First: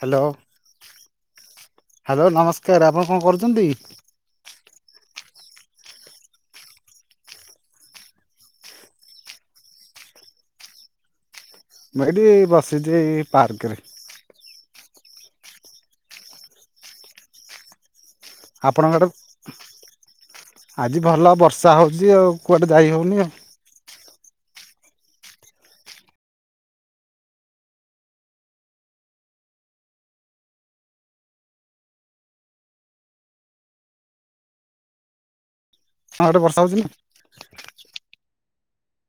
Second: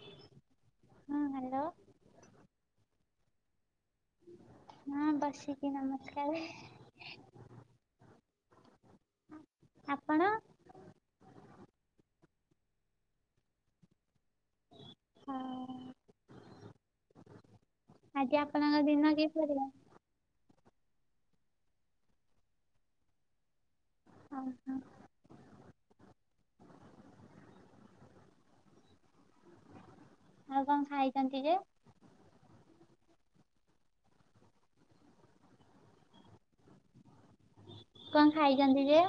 Hello. ହଁ hello hello ନମସ୍କାର ଆପଣ କଣ କରୁଛନ୍ତି? ହଁ ବସିକି ନମସ୍କାରେ। ଆପଣ? ମୁଁ ଏଇଠି ବସିଚି ଏ ପାର୍କରେ। ଆଉ ଆଜି ଆପଣଙ୍କ ଆଡୁ। ଦିନ କିପରି ଆଜି ଭଲ ବର୍ଷା ହଉଚି ଆଉ କୁଆଡ଼େ ଯାଇ ହଉନି ଆଉ। ଆ ହାଁ। ଆଉ କଣ ଖାଇଛନ୍ତି ଯେ? ହଁ ଏଟେ ବର୍ଷା ହଉଛିି ନା। କଣ ଖାଇଛନ୍ତି ଯେ?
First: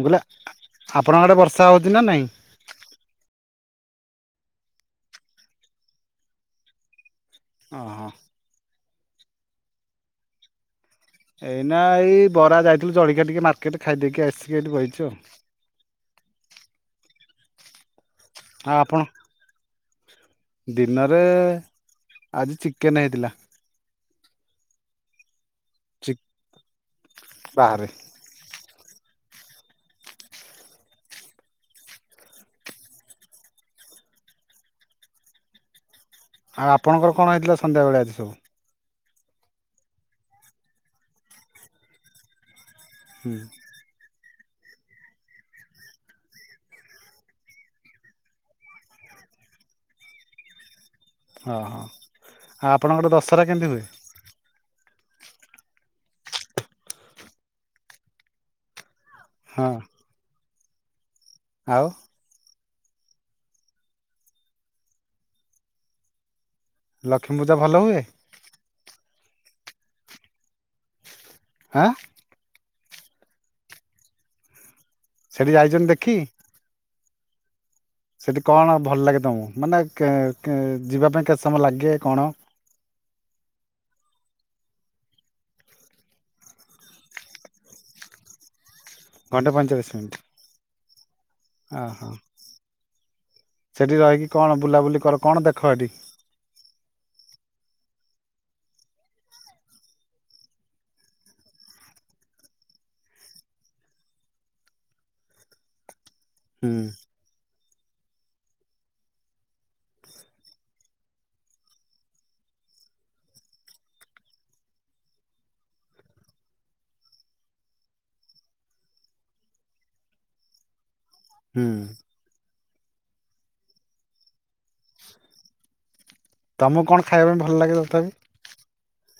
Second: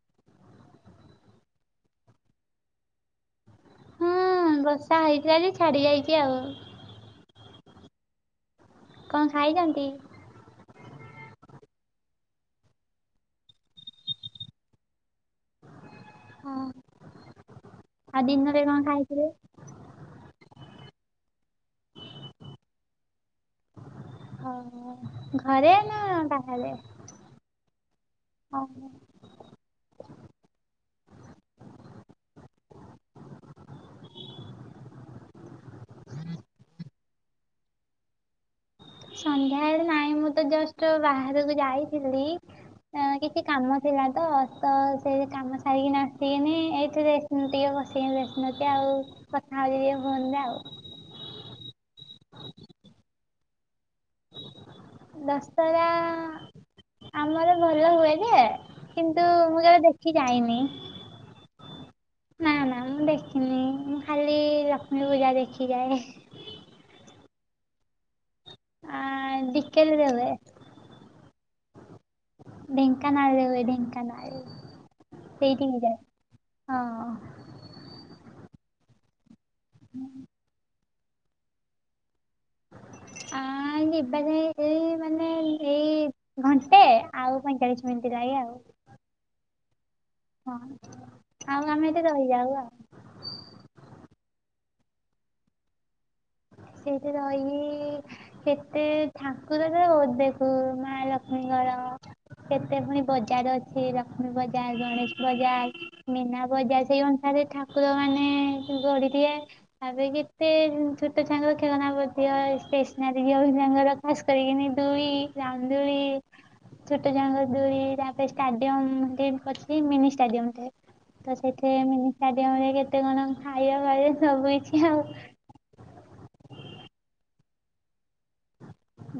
ମୁଁ କହିଲି ଆପଣଙ୍କ ଆଡ଼େ ବର୍ଷା ହଉଛି ନା ନାଇଁ। ହୁଁ ବର୍ଷା ହେଇଥିଲା ଯେ ଛାଡି ଯାଇଛି ଆଉ। ଓ ହଁ। କଣ ଖାଇଛନ୍ତି? ଏଇନା ଏଇ ବରା ଯାଇଥିଲୁ ଜଳଖିଆ ଟିକେ ମାର୍କେଟ ଖାଇଦେଇକି ଆସିକି ଏଠି ବଇଚୁ ଆଉ। ହଁ ଆ ଦିନରେ ଆଉ କଣ ଆପଣ ଖାଇଥିଲେ? ଦିନରେ ଆଜି ଚିକେନେ ହେଇଥିଲା। ଓ ହୋ ଘରେ ନା ଚି ବାହାରେ। ଅ ବାହାରେ ହଁ। ଆଉ ଆପଣଙ୍କର କଣ ହେଇଥିଲା ସନ୍ଧ୍ୟାବେଳେ ଆଜି ସବୁ। ସନ୍ଧ୍ୟାବେଳେ ନାଇଁ ମୁଁ ତ ଜଷ୍ଟ ବାହାରକୁ ଯାଇଥିଲି ଏ ହୁଁ କିଛି କାମ ଥିଲା ତ ତ ସେ କାମ ସାରିକିନା ଆସିକିନି ଏଇଠି ରେଷ୍ଟ ଟିକେ ବସିକିନି ରେଷ୍ଟ ନଉଚି ଆଉ। କଥା ହଉଚି ଟିକେ ଫୋନରେ ଆଉ। ହଁ ହଁ ଆଉ ଆପଣଙ୍କର ଦଶହରା କେମିତି ହୁଏ? ଦଶରା ଆମର ଭଲ ହୁଏ ଯେ କିନ୍ତୁ ମୁଁ ହଁ କେବେ ଦେଖି ଯାଇନି। ଆଉ। ନା ନା ମୁଁ ଦେଖିନି ମୁଁ ଖାଲି ଲକ୍ଷ୍ମୀ ପୂଜା ଦେଖିଯାଏ। ଲକ୍ଷ୍ମୀପୂଜା ଭଲ ହୁଏ। ଆ ଡିିକେଲ ରେ ହୁଏ। ଆ। ଢେଙ୍କାନାଳରେ ହୁଏ ଢେଙ୍କାନାଳରେ ସେଠି ସେଇଠିକି ଯାଇଛନ୍ତି ଯାଏ। ଦେଖି? ହଁ ଅଁ। ସେଠି କଣ ଭଲ ଲାଗେ ତମକୁ ମାନେ କେ କେ ଯିବା ପାଇଁ କେତେ ସମୟ ଲାଗେ କଣ। ଆ ଯିବା ପାଇଁ ଏଇ ମାନେ ଏଇ ଘଣ୍ଟେ ଆଉ ପଇଁଚାଳିଶ ମିନିଟ୍ ଲାଗେ ଆଉ। ଘଣ୍ଟେ ପଇଁଚାଳିଶି ମିନି୍ଟ। ହଁ ଆଉ ଆମେ ଏଠି ରହିଯାଉ ଆଉ। ସେଇଠି ରହିକି କଣ ବୁଲାବୁଲି କର କଣ ଦେଖ ଏଠି? ସେଇଠି ରହିକିି କେତେ ଠାକୁର ତ ବହୁତ ଦେଖୁ ମା ଲକ୍ଷ୍ମୀଙ୍କର। କେତେ ପୁଣି ବଜାର ଅଛି ଲକ୍ଷ୍ମୀ ବଜାର ଗଣେଶ ବଜାର ମୀନା ହୁଁ ବଜାର ସେଇ ଅନୁସାରେ ଠାକୁର ମାନେ ଗଢିଏ ତାପରେ କେତେ ଜିନିସ ଛୋଟ ଛୁଆଙ୍କର ଖେଳନା ପଡ଼ିଥିବ ଷ୍ଟେସନାରୀ ଝିଅ ପିଲାଙ୍କର ଖାସ କରିିକି ଦୁଳି ରାମଦୁଳି ଛୋଟ ଛୁଆଙ୍କ ଦୂଳି ତାପରେ ଷ୍ଟାଡିୟମ ଗେଟ୍ କରିଥିଲ ମିନି ଷ୍ଟାଡିୟମ ଟେ ତ ହୁଁ ସେଠି ମିନିଷ୍ଟଡିୟମରେ କେତେ କଣ ଖାଇବା ଫାଇବା ସବୁ କିଛି ଆଉ ତମକୁ କଣ ଖାଇବା ପାଇଁ ଭଲ ଲାଗେ ତଥାପି?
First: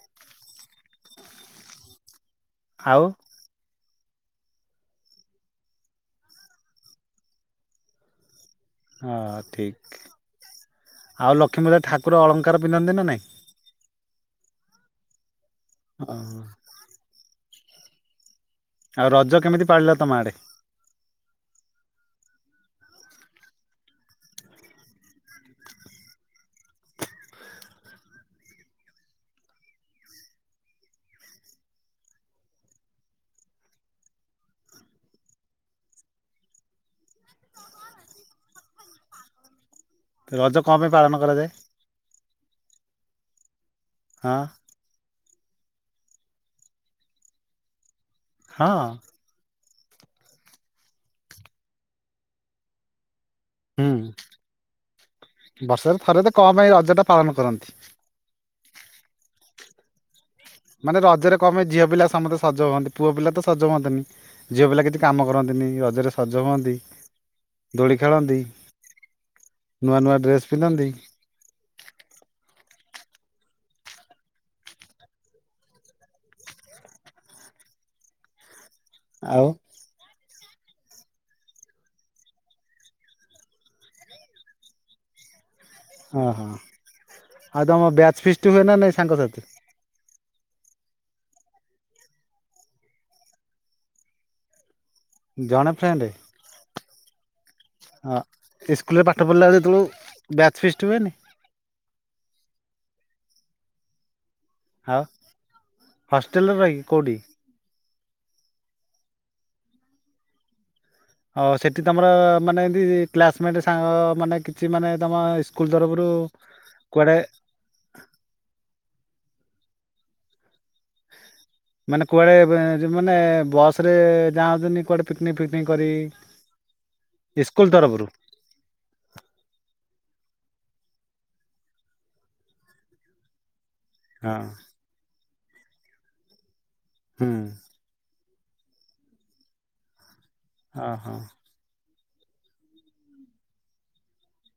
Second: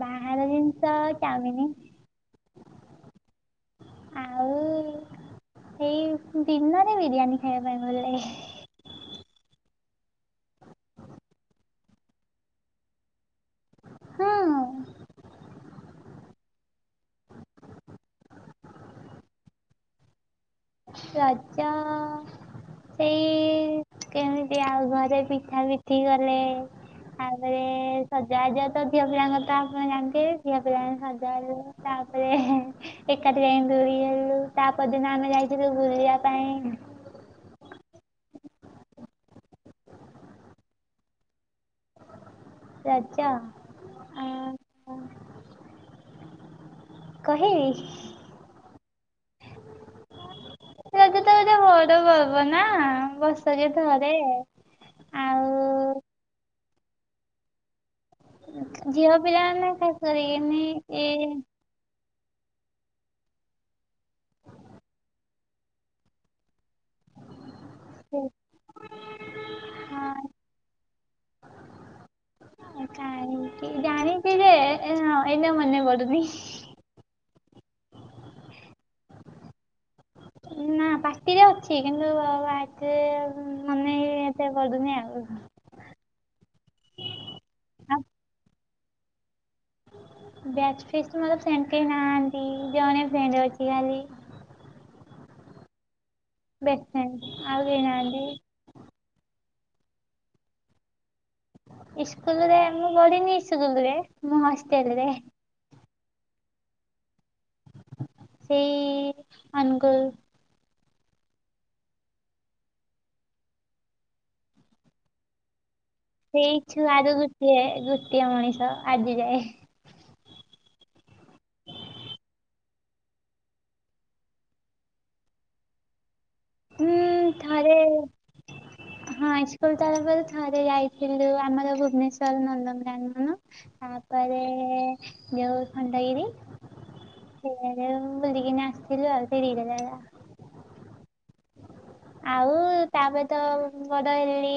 ବାହାରହାର ଜିନିଷ ଚାଉମିନି। ଆଉ ଆଉ ଏଇ ଦିନରେ ବିରିୟାନୀ ଖାଇବା ପାଇଁ ଭଲଲାଗେ। ହଁ ଠିକ ଆଉ ଲକ୍ଷ୍ମୀପୂଜା ଠାକୁର ଅଳଙ୍କାର ପିନ୍ଧନ୍ତି ନା ନାଇଁ। ହଁ ଓ ହ ଆଉ ରଜ କେମିତି ପାଳିଲ ତମ ଆଡ଼େ। ରଜ ଏଇ କେମିତି ଆଉ ଘରେ ପିଠା ପିଠି କଲେ। ତାପରେ ସଜବାଜ ତ ଝିଅ ପିଲାଙ୍କ ତ ଆପଣ ଜାଣିଥିବେ ଝିଅ ପିଲାମାନେ ସଜବାଜ ତାପରେ ଏକାଠି ଯାଇ ଦୁଳି ଖେଲିଲୁ ତା ପରଦିନ ଆମେ ଯାଇଥିଲୁ ଯୋଉ ବୁଲିବା ପାଇଁ। ରଜ କଣ ପାଇଁ ପାଳନ କରାଯାଏ? ରଜ ଆ ହଁ କହିବି ହଁ। ରଜ ତ ଗୋଟେ ବଡ ପର୍ବ ନା ବର୍ଷରେ ଥରେ। ଆଉ ବର୍ଷାରେ ଥରେ ତ କଣ ପାଇଁ ରଜଟା ପାଳନ କରନ୍ତି? ଝିଅ ପିଲାମାନେ [inaudible] ମାନେ ଏ ରଜରେ କଣ ପାଇଁ ଝିଅ ପିଲା ସମସ୍ତେ ସଜ ହୁଅନ୍ତି ପୁଅ ପିଲା ତ ସଜ ହୁଅନ୍ତିନି। ଝିଅ ପିଲା କିଛି କାମ କରନ୍ତିନି ରଜରେ ସଜ ହୁଅନ୍ତି। ଦୋଳି ଖେଳନ୍ତି ନୂଆ ନୂଆ ଡ୍ରେସ ପିନ୍ଧନ୍ତି। [inaudible] କାହିଁକି ଜାଣିଛି ଯେ ଏଇନେ ମନେ ପଡୁନି। ଆଉ। ନା। ପାଟି ରେ ଅଛି କିନ୍ତୁ ବାକ ମନେ ଏତେ ପଡୁନି ଆଉ। ଓହୋ ଆଉ ତମ ଆଉ ବ୍ୟାଚ୍ ଫିସଟି ହୁଏ ନା ନାଇଁ ସାଙ୍ଗସାଥି। ବ୍ୟାଚ ଫିସଟି ପାଇଁ କେଇ ଫ୍ରେଣ୍ଡ ନାହାନ୍ତି ଜଣେ ଫ୍ରେଣ୍ଡ ଅଛି ଖାଲି। ଜଣେ ଫ୍ରେଣ୍ଡ। ବେଶ ଫ୍ରେଣ୍ଡ ଆଉକେଇ ନାହାନ୍ତି। ସ୍କୁଲ ରେ ପାଠ ପଢିଲା ବେଳେ ଯେତେବେଳେ ବ୍ୟାଚ୍ ଫିଷ୍ଟ ହୁଏନି। ଇସ୍କୁଲ ରେ ମୁଁ ପଢିନି ସ୍କୁଲରେ ମୁଁ ହ ହଉ ହଷ୍ଟେଲ ରେ ରହିି କେଉଠି। ସେଇ ଅନୁଗୁଳ। ଓ ସେଠି ତମର ମାନେ ଏମିତି କ୍ଲାସମେଟ୍ ସାଙ୍ଗ ମାନେ କିଛି ମାନେ ତମ ସ୍କୁଲ ତରଫରୁ। ସେଇ ଛୁଆର କୁଆଡ଼େ ଗୋଟିଏ ଗୋଟିଏ ମଣିଷ ଆଜି ଯାଏ। [unintelligible] ମାନେ କୁଆଡ଼େ ମାନେ ବସ୍ରରେ ଯାଆନ୍ତିନି କୁଆଡ଼େ ପିକନିକ୍ ଫିକନିକ କରି। ଉଁ ସ୍କୁଲ ଥରେ ତରଫରୁ। [inaudible] ହଁ ସ୍କୁଲ ତରଫରୁ ଥରେ ଯାଇଥିଲୁ ଆମର ଭୁବନେଶ୍ୱର ନନ୍ଦନ କାନନ। ହଁ ତାପରେ ଯଉ ଖଣ୍ଡଗିରି ହୁଁ ସେ। ବୁଲିକିନି ଆସିଥିଲୁ ଆଉ ଫିରିଲାଗିଳା। ହଁ ହଁ। ଆଉ। ତାପରେ ତ ବଡ଼ ହେଲି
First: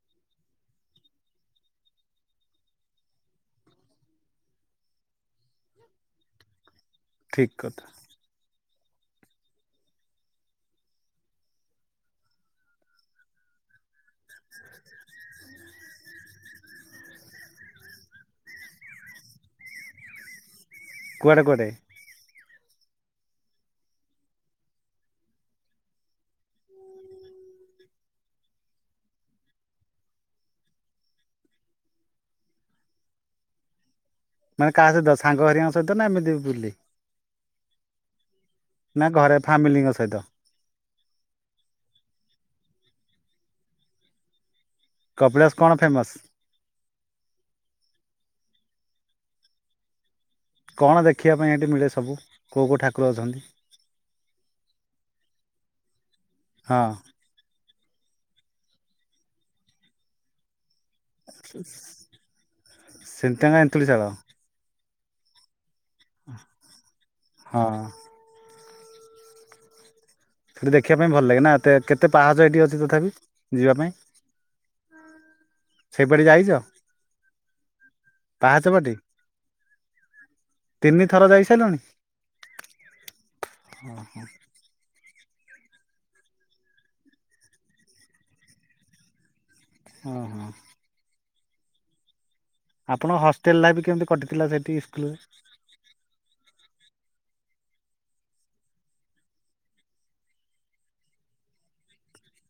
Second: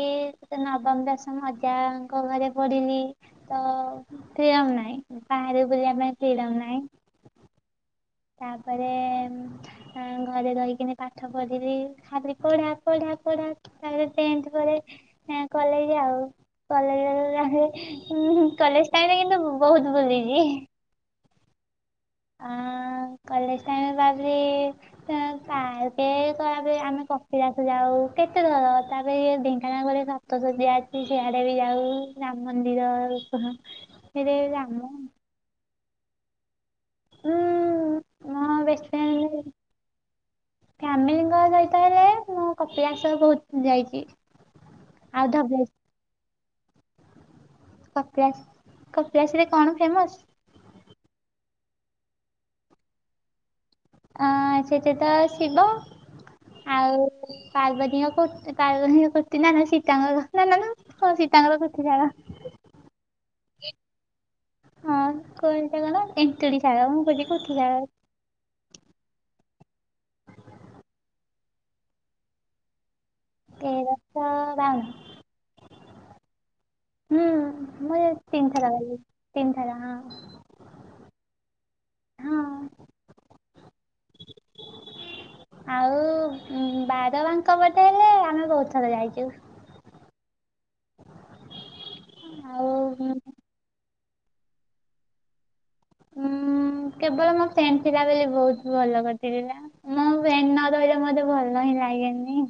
ତ ନବମ ଦଶମ ଅଜାଙ୍କ ଘରେ ପଢ଼ିଲି। ତ ଫିରମ ନାଇଁ ବାହାରେ ବୁଲିବା ପାଇଁ ଫିରମ ନାଇଁ। ଠିକ୍ କଥା। ତାପରେ। ଘରେ ରହିକିନି ପାଠ ପଢିଲି ଖାଲିି ପଢା ପଢା ପଢା। ତାପରେ ଟେନ୍ଥ ପରେ କଲେଜ ଆଉ। କଲେଜ କଲେଜ ଟାଇମରେ କିନ୍ତୁ ବହୁତ ବୁଲିଛି। କୁଆଡ଼େ କୁଆଡ଼େ? ଆ କଲେଜ ଟାଇମ ବାବି। ତାକ କ ଆମେ କପିିଲାକୁ ଯାଉ କେତେଥର ତାପରେ ଢେଙ୍କାନାଳର ଗରେ। ତ ତ ଯିଆଛି ସେଆଡେ ବି ଯାଉ ରାମ ମନ୍ଦିର। ସେଠି ମାନେ ରାମ କାହା ସହିତ ସାଙ୍ଗ ହରିଆଙ୍କ ସହିତ ନା ଏମିତି ବୁଲି। ଉଁ ମୋ ବେଷ୍ଟ ନା ଘରେ ଫ୍ରେଣ୍ଡ ଫ୍ୟାମିଲିଙ୍କ ସହିତ। ଫ୍ୟାମିଲିଙ୍କ ସହିତ ହେଲେ ମୁଁ କପିଳାେଶ୍ୱଵର ବହୁତ ଯାଇଛି। ଆଉ କପିଳାସ ଧବଳେଶ୍ୱର କଣ ଫେମସ? କପିଳାସ କପିଳାସରେ କଣ ଫେମସ। କଣ ଦେଖିବା ପାଇଁ ଏଇଠି ମିଳେ ସବୁ କେଉଁ କେଉଁ ଠାକୁର ଅଛନ୍ତି? ଅଁ ସେଠି ତ ଶିବ ହଁ ଆଉ। ପାର୍ବତୀଙ୍କ କୁର୍ତ୍ତୀ ପାର୍ବତୀ କୁର୍ତ୍ତୀ ନାନ ସୀତାଙ୍କର ନାନାନ ହଁ ସୀତାଙ୍କର କୁର୍ତ୍ତୀ ସାଣ। ସେତାଙ୍କ ଏନ୍ତୁଳିଶାଳ।। ହଁ କହନ୍ତି କଣ ଏନ୍ତୁଳିଶାଳ ଜାଗା ମୁଁ କଛିି କଉଠି ହଁ ଜାଗା। ସେଠି ଦେଖିବା ପାଇଁ ଭଲ ଲାଗେ ନା ଏ କେତେ ପାହାଚ ଏଠି ଅଛି ତଥାପି। ଯିବା ତେରଶହ ବାଉନ ପାଇଁ ସେଇପଟେ ଯାଇଛ। ହୁଁ ମେ ପାହାଚ ତିନିଥର ପଟେ ଭ ତିନିଥର ହଁ। ତିନି ଥର ଯାଇସାରିଲୁଣି ହଁ ଓହୋ। [unintelligible] ଆଉ ବାଦ ମାଙ୍କ ବଟେ ହେଲେ ଆମେ ବହୁତ ଥର ଯାଇଛୁ। ହଁ ହୋ। ଆଉ ଆପଣ ହଷ୍ଟେଲ ଲାଇଫ କେମିତି କଟିଥିଲା ସେଠି ସ୍କୁଲରେ? ଉଁ କେବଳ ମୋ ଫ୍ରେଣ୍ଡ ଥିଲାବେଳେ ବହୁତ ଭଲ କରିଥିଲା ନା ମୋ ଫ୍ରେଣ୍ଡ ନରହିଲେ ମତେ ଭଲ ହିଁ ଲାଗେନି।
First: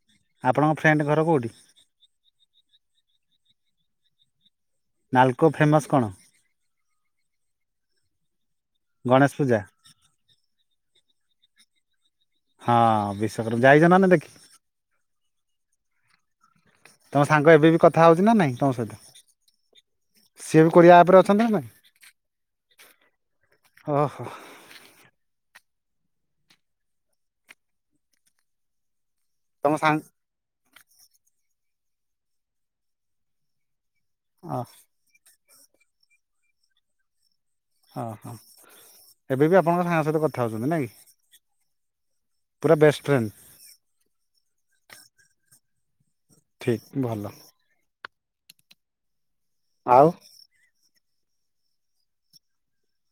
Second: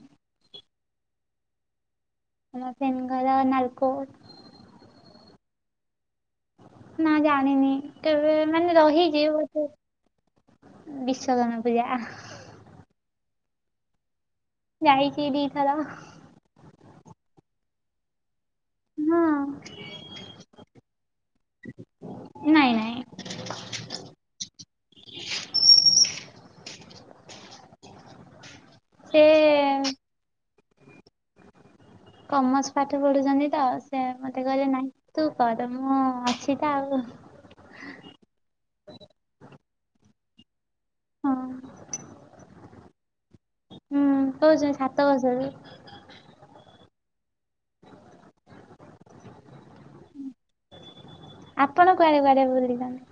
ଆପଣଙ୍କ ଫ୍ରେଣ୍ଡ ଘର କୋଉଠି? ମୋ ଫ୍ରେଣ୍ଡ ଘର ନାଲକୋ। ନାଲକୋ ଫେମସ୍ କଣ? ନା ଜାଣିନି କେବେ ମାନେ ରହିଚି ଗଣେଶ ପୂଜା ଗୋଟେ ବିଶ୍ଵକର୍ମା ପୂଜା ଆ। ହଁ ବିଶ୍ୱକ ଯାଇଚ ନ ନା ଦେଖି ଯାଇଚି ଦିଥର। ତମ ସାଙ୍ଗ ଏବେବି କଥା ହଉଛି ନା ନାଇଁ ତମ ସହିତ? ହଁ। ସିଏ ବି କୋରିଆ ଆପ୍ ରେ ଅଛନ୍ତି ନା ନାଇଁ? ନାଇଁ ନାଇଁ ଓ ହୋ। ସେ ତମ ସା କମର୍ସ ପାଠ ପଢୁଛନ୍ତି ତ, ସେ ମୋତେ କହିଲେ ନାଇଁ ତୁ କର ମୁଁ ଅଛି ତ ଆଉ। ହଁ- ହଁ ଏବେ ବି ଆପଣଙ୍କ ସାଙ୍ଗ ସହିତ କଥା ହଉଛନ୍ତି ନାଇଁ କି? ହଁ। ପୁରା ବେଷ୍ଟ ଫ୍ରେଣ୍ଡ। ହୁଁ ହଉଚି ସାତ ବର୍ଷରୁ। ଠିକ୍ ଭଲ। ଆଉ ଆପଣ କୁଆଡେ କୁଆଡେ ବୁଲିଛନ୍ତି?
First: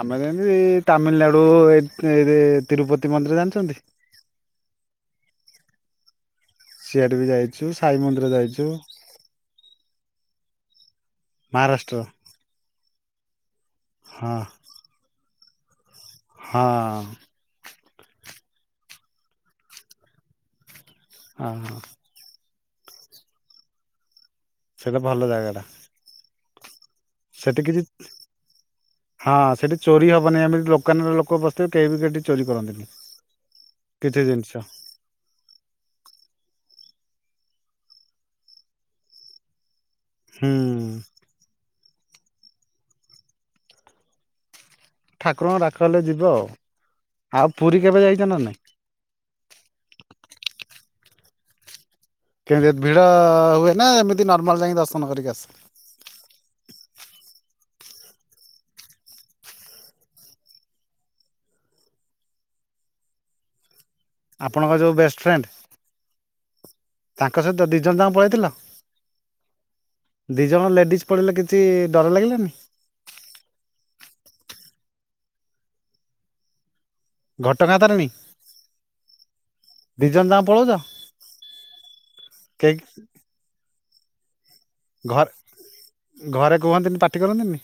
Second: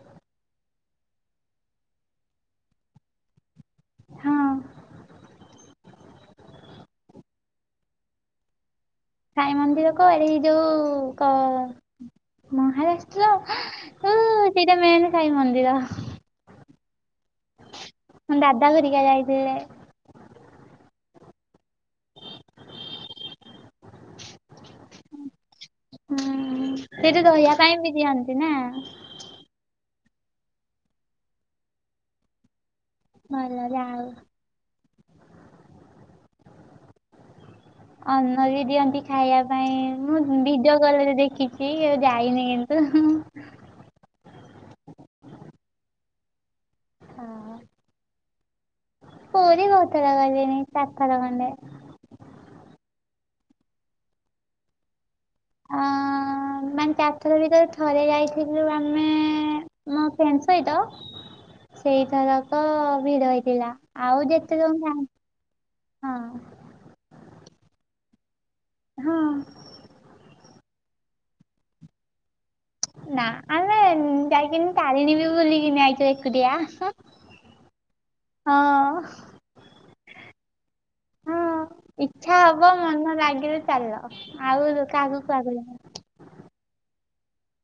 ଆମେ ଯେମିତି ତାମିଲନାଡୁ, ଏ ଏ ତିରୁପତି ମନ୍ଦିର ଜାଣିଚନ୍ତି? ହଁ। ସିଆଡେ ବି ଯାଇଚୁ, ସାଇ ମନ୍ଦିର ଯାଇଚୁ। ସାଇ ମନ୍ଦିର କୁଆଡେ? ଏ ଯୋଉ କ ମହାରାଷ୍ଟ୍ର। ମହାରାଷ୍ଟ୍ର ହେଁ ହଁ। ସେଇଟା ମେନ୍ ସାଇ ମନ୍ଦିର। ହଁ। ମୋ ଦାଦା ହେରିକା ଯାଇଥିଲେ। ଅ- ହ। ସିଏ ତ ଭଲ ଜାଗାଟା। ହୁଁ ସେଇଟି ରହିଆ ସେଠି ପାଇଁ କିଛି ବି ଦିଅନ୍ତି ନା? ହଁ ସେଠି ଚୋରି ହବନି, ଏମିତି ବି ଦୋକାନରେ ଲୋକ ବସିଥିବେ କେହି ବି ସେଠି ଚୋରି କରନ୍ତିନି। [unintelligible] ଆଉ କିଛି ଜିନିଷ। ଅନ୍ନ ବି ଦିଅନ୍ତି ଖାଇଆ ପାଇଁ, ମୁଁ ହୁଁ ଭିଡିଓ କଲ୍ ରେ ଦେଖି ଚି କେବେ ଯାଇନି କିନ୍ତୁ। ଠାକୁରଙ୍କ ଡାକ ହେଲେ ଯିବ ଆଉ, ଆଉ ହଁ। ପୁରୀ କେବେ ଯାଇଚ ନା ନାଇଁ? ପୁରୀ ବହୁଥର ଗଲିଣି, ଚାରିଥର ଖଣ୍ଡେ। କେମିତି ଭିଡ ହୁଏ ନା? ଏମିତି ନର୍ମାଲ ଯାଇକି ଦର୍ଶନ କରିକି ଆସ। ଅଁ ମାନେ ଚାରିଥର ଭିତରେ ଥରେ ଯାଇଥିଲୁ, ଆମେ ମୋ ଫ୍ରେଣ୍ଡ ସହିତ ସେଇଥରକ ଭିଡ ହେଇଥିଲା, ଆଉ ଯେତେ ତ ଆପଣଙ୍କ ଯୋଉ ଯା ବେଷ୍ଟ ଫ୍ରେଣ୍ଡ ହଁ ତାଙ୍କ ସହିତ ଦିଜଣ ଯାଙ୍କ ପଳେଇଥିଲ? ହଁ। ଦି ଜଣ ଲେଡ଼ିଜ୍ ପଳେଇଲ, କିଛି ଡର ଲାଗିଲାନି? ନା ଆମେ ଯାଇକିନି ତାରିଣୀ ବି ବୁଲିକିନି ଆଇଚୁ ଏକୁଟିଆ। ଘଟଗାଁ ତାରେଣୀ ଦି ଜଣ ଯାଙ୍କ ପଳଉଚ? ହଁ ଇଚ୍ଛା ହବ ମନ ଲାଗିଲେ ଚାଲ, ଆଉ କାହାକୁୁ ଘରେ କୁହା କୁହି ନାହିଁ। ଘରେ କୁହନ୍ତିନି, ପାଟି କରନ୍ତିନି?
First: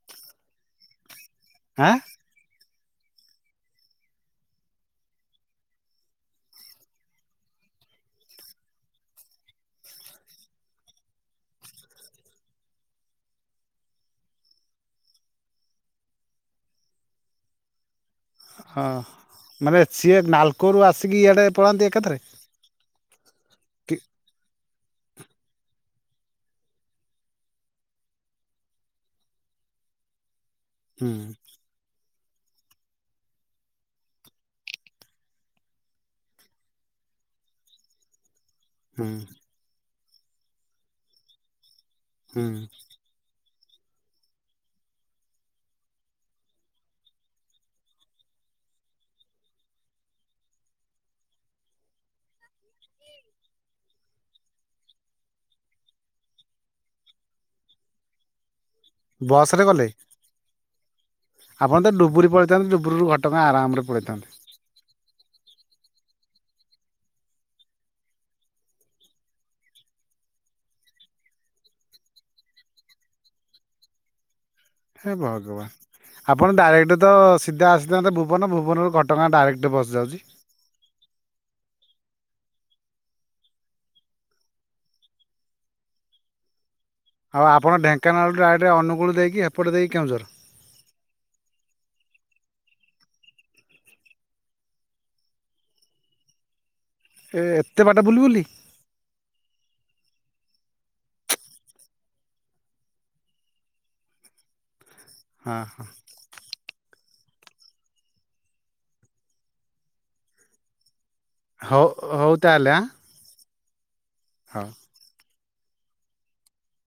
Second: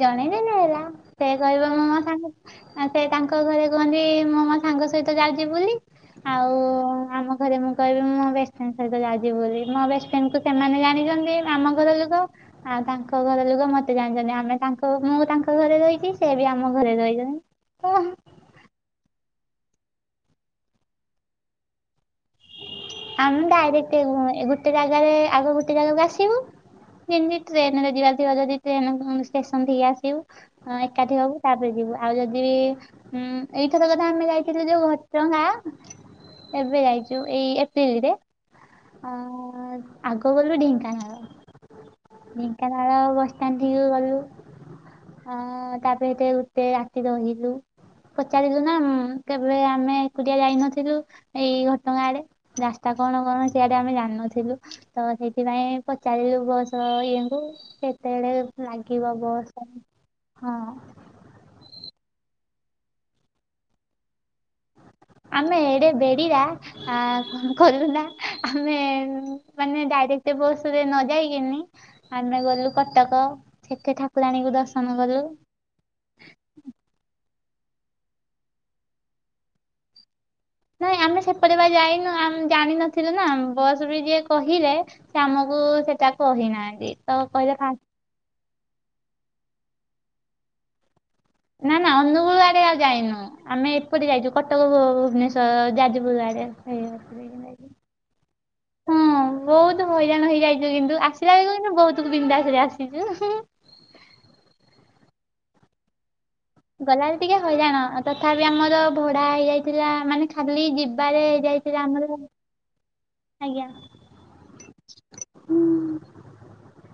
ଜଣେଇ ଦେଲେ ହେଲା, ସେ କହିବ ମୁଁ ଆଁ ମୋ ସାଙ୍ଗ ଆ ସେ ତାଙ୍କ ଘରେ କୁହନ୍ତି, ମୁଁ ମୋ ସାଙ୍ଗ ସହିତ ଯାଉଚି ବୁଲି। ଆଉ ଆମ ଘରେ ମୁଁ କହିବି, ମୁଁ ମୋ ବେଷ୍ଟଫ୍ରେଣ୍ଡ ସହିତ ଯାଉଛି ବୋଲି। ମୋ ବେଷ୍ଟଫ୍ରେଣ୍ଡକୁ ସେମାନେ ଜାଣିଛନ୍ତି ଆମ ଘର ଲୋକ, ଆଉ ତାଙ୍କ ଘର ଲୋକ ମତେ ଜାଣିଛନ୍ତି। ଆଉ ଆମେ ତାଙ୍କ ମୁଁ ତାଙ୍କ ଘରେ ରହିଛି, ସେ ବି ଆମ ଘରେ ରହିଛନ୍ତି। ହଁ ମାନେ ସିଏ ନାଲକୋରୁ ଆସିକି ଇଆଡ଼େ ପଳାନ୍ତି ଏକାଥରେ। ଆମ କି ଡାଇରେକ୍ଟ ଗୋଟେ ଜାଗାରେ, ଆଗ ଗୋଟେ ଜାଗାକୁ ଆସିବୁ ଯେମିତି ଟ୍ରେନରେ ଯିବାର ଥିବ ଯଦି ଟ୍ରେନ ଷ୍ଟେସନଠି କି ଆସିବୁ, ହୁଁ ଏକାଠି ହବୁ ତାପରେ ଯିବୁ। ଆଉ ଯଦି ବି ଉଁ ଏଇଥର କଥା ଆମେ ଯାଇଥିଲୁ ଯୋଉ ଘଟଗାଁ। ଏବେ ଯାଇଛୁ ଏଇ ଏପ୍ରିଲରେ ହୁଁ ଆ ଆ ଆଗ ଗଲୁ ଢେଙ୍କାନାଳ। ହୁଁ ଢ଼େଙ୍କାନାଳ ବସ ଷ୍ଟାଣ୍ଡଟିକୁ ଗଲୁ। ହଁ ହ ତାପରେ ଏଠେ ଗୋଟେ ରାତି ରହିଲୁ। ପଚାରିଲୁ ନା କେବେ ଆମେ ଏକୁଟିଆ ଯାଇନଥିଲୁ, ଏଇ ଘଟଗାଁ ଆଡେ। ରାସ୍ତା କଣ କଣ ସେ ଆଡେ ଆମେ ଜାଣିନଥିଲୁ। ତ ସେଇଥିପାଇଁ ପଚାରିଲୁ ବସ ଇଏଙ୍କୁ କେତେବେଳେ ଲାଗିବ ବସରେ ବସ ଗଲେ ହଁ। ଆପଣ ତ ଡୁବୁରି ପଳେଇଥାନ୍ତେ ଡୁବୁରିରୁ ଘଟଗାଁ ଆରାମରେ ପଳେଇଥାନ୍ତେ। ଆମେ ଏଡେ ବେଡି ଟା ଆ କଣ କଲୁ ନା ଆମେ ମାନେ ଡାଇରେକ୍ଟ ବସ ରେ ନ ଯାଇକିନି ଆମେ ଗଲୁ କଟକ ସେଠି ଠାକୁରାଣୀ ଦର୍ଶନ ହେ କଲୁ ଭଗବାନ। ଆପଣ ଡାଇରେକ୍ଟ ତ ସିଧା ଆସିଥାନ୍ତେ ଭୁବନ ଭୁବନରୁ ଘଟଗାଁ ଡାଇରେକ୍ଟ ବସ ଯାଉଛି। ନାଇଁ ଆମେ ସେପଟେ ବା ଯାଇନୁ ଜାଣିନଥିଲୁ ନା ବସ ବି ଯିଏ କହିଲେ ସେ ଆମକୁ ସେଟା କହିନାହାନ୍ତି। ତ ଆଉ କହିଲେ ଆପଣ ଫାଷ୍ଟ ଢେଙ୍କାନାଳ ଡାଇରେଟ ଅନୁଗୁଳ ଦେଇକି ଏପଟେ ଦେଇକି କେଉଁଝର। ନା ନା ଅନୁଗୁଳୁ ଆଡେ ଆଉ ଯାଇନୁ। ଆମେ ଏପଟେ ଯାଇଛୁ କଟକ ଭୁବନେଶ୍ଵର ଯାଜପୁରୁ ଆଡେ ସେଇ ବାଟରେ ହିଁ ଏ ଯାଇଛୁ। ଏତେ ବାଟ ବୁଲି ବୁଲି? ହଁ ବହୁତ ହଇରାଣ ହେଇଯାଇଛୁ କିନ୍ତୁ ଆସିଲା ବେଳୁ ବିନ୍ଦାସରେ ଆସିଛୁ। ହଁ ହଁ ହଁ। ଗଲାବେଳେ ଟିକେ ହଇରାଣ ତଥାପି ଆମର ଭଡା ହେଇଯାଇଥିଲା ମାନେ ଖାଲି ଯିବାରେ ଯାଇଥିଲେ ହଉ ଆମର ହଉ ଆଜ୍ଞା। ହଁ। ହୁଁ।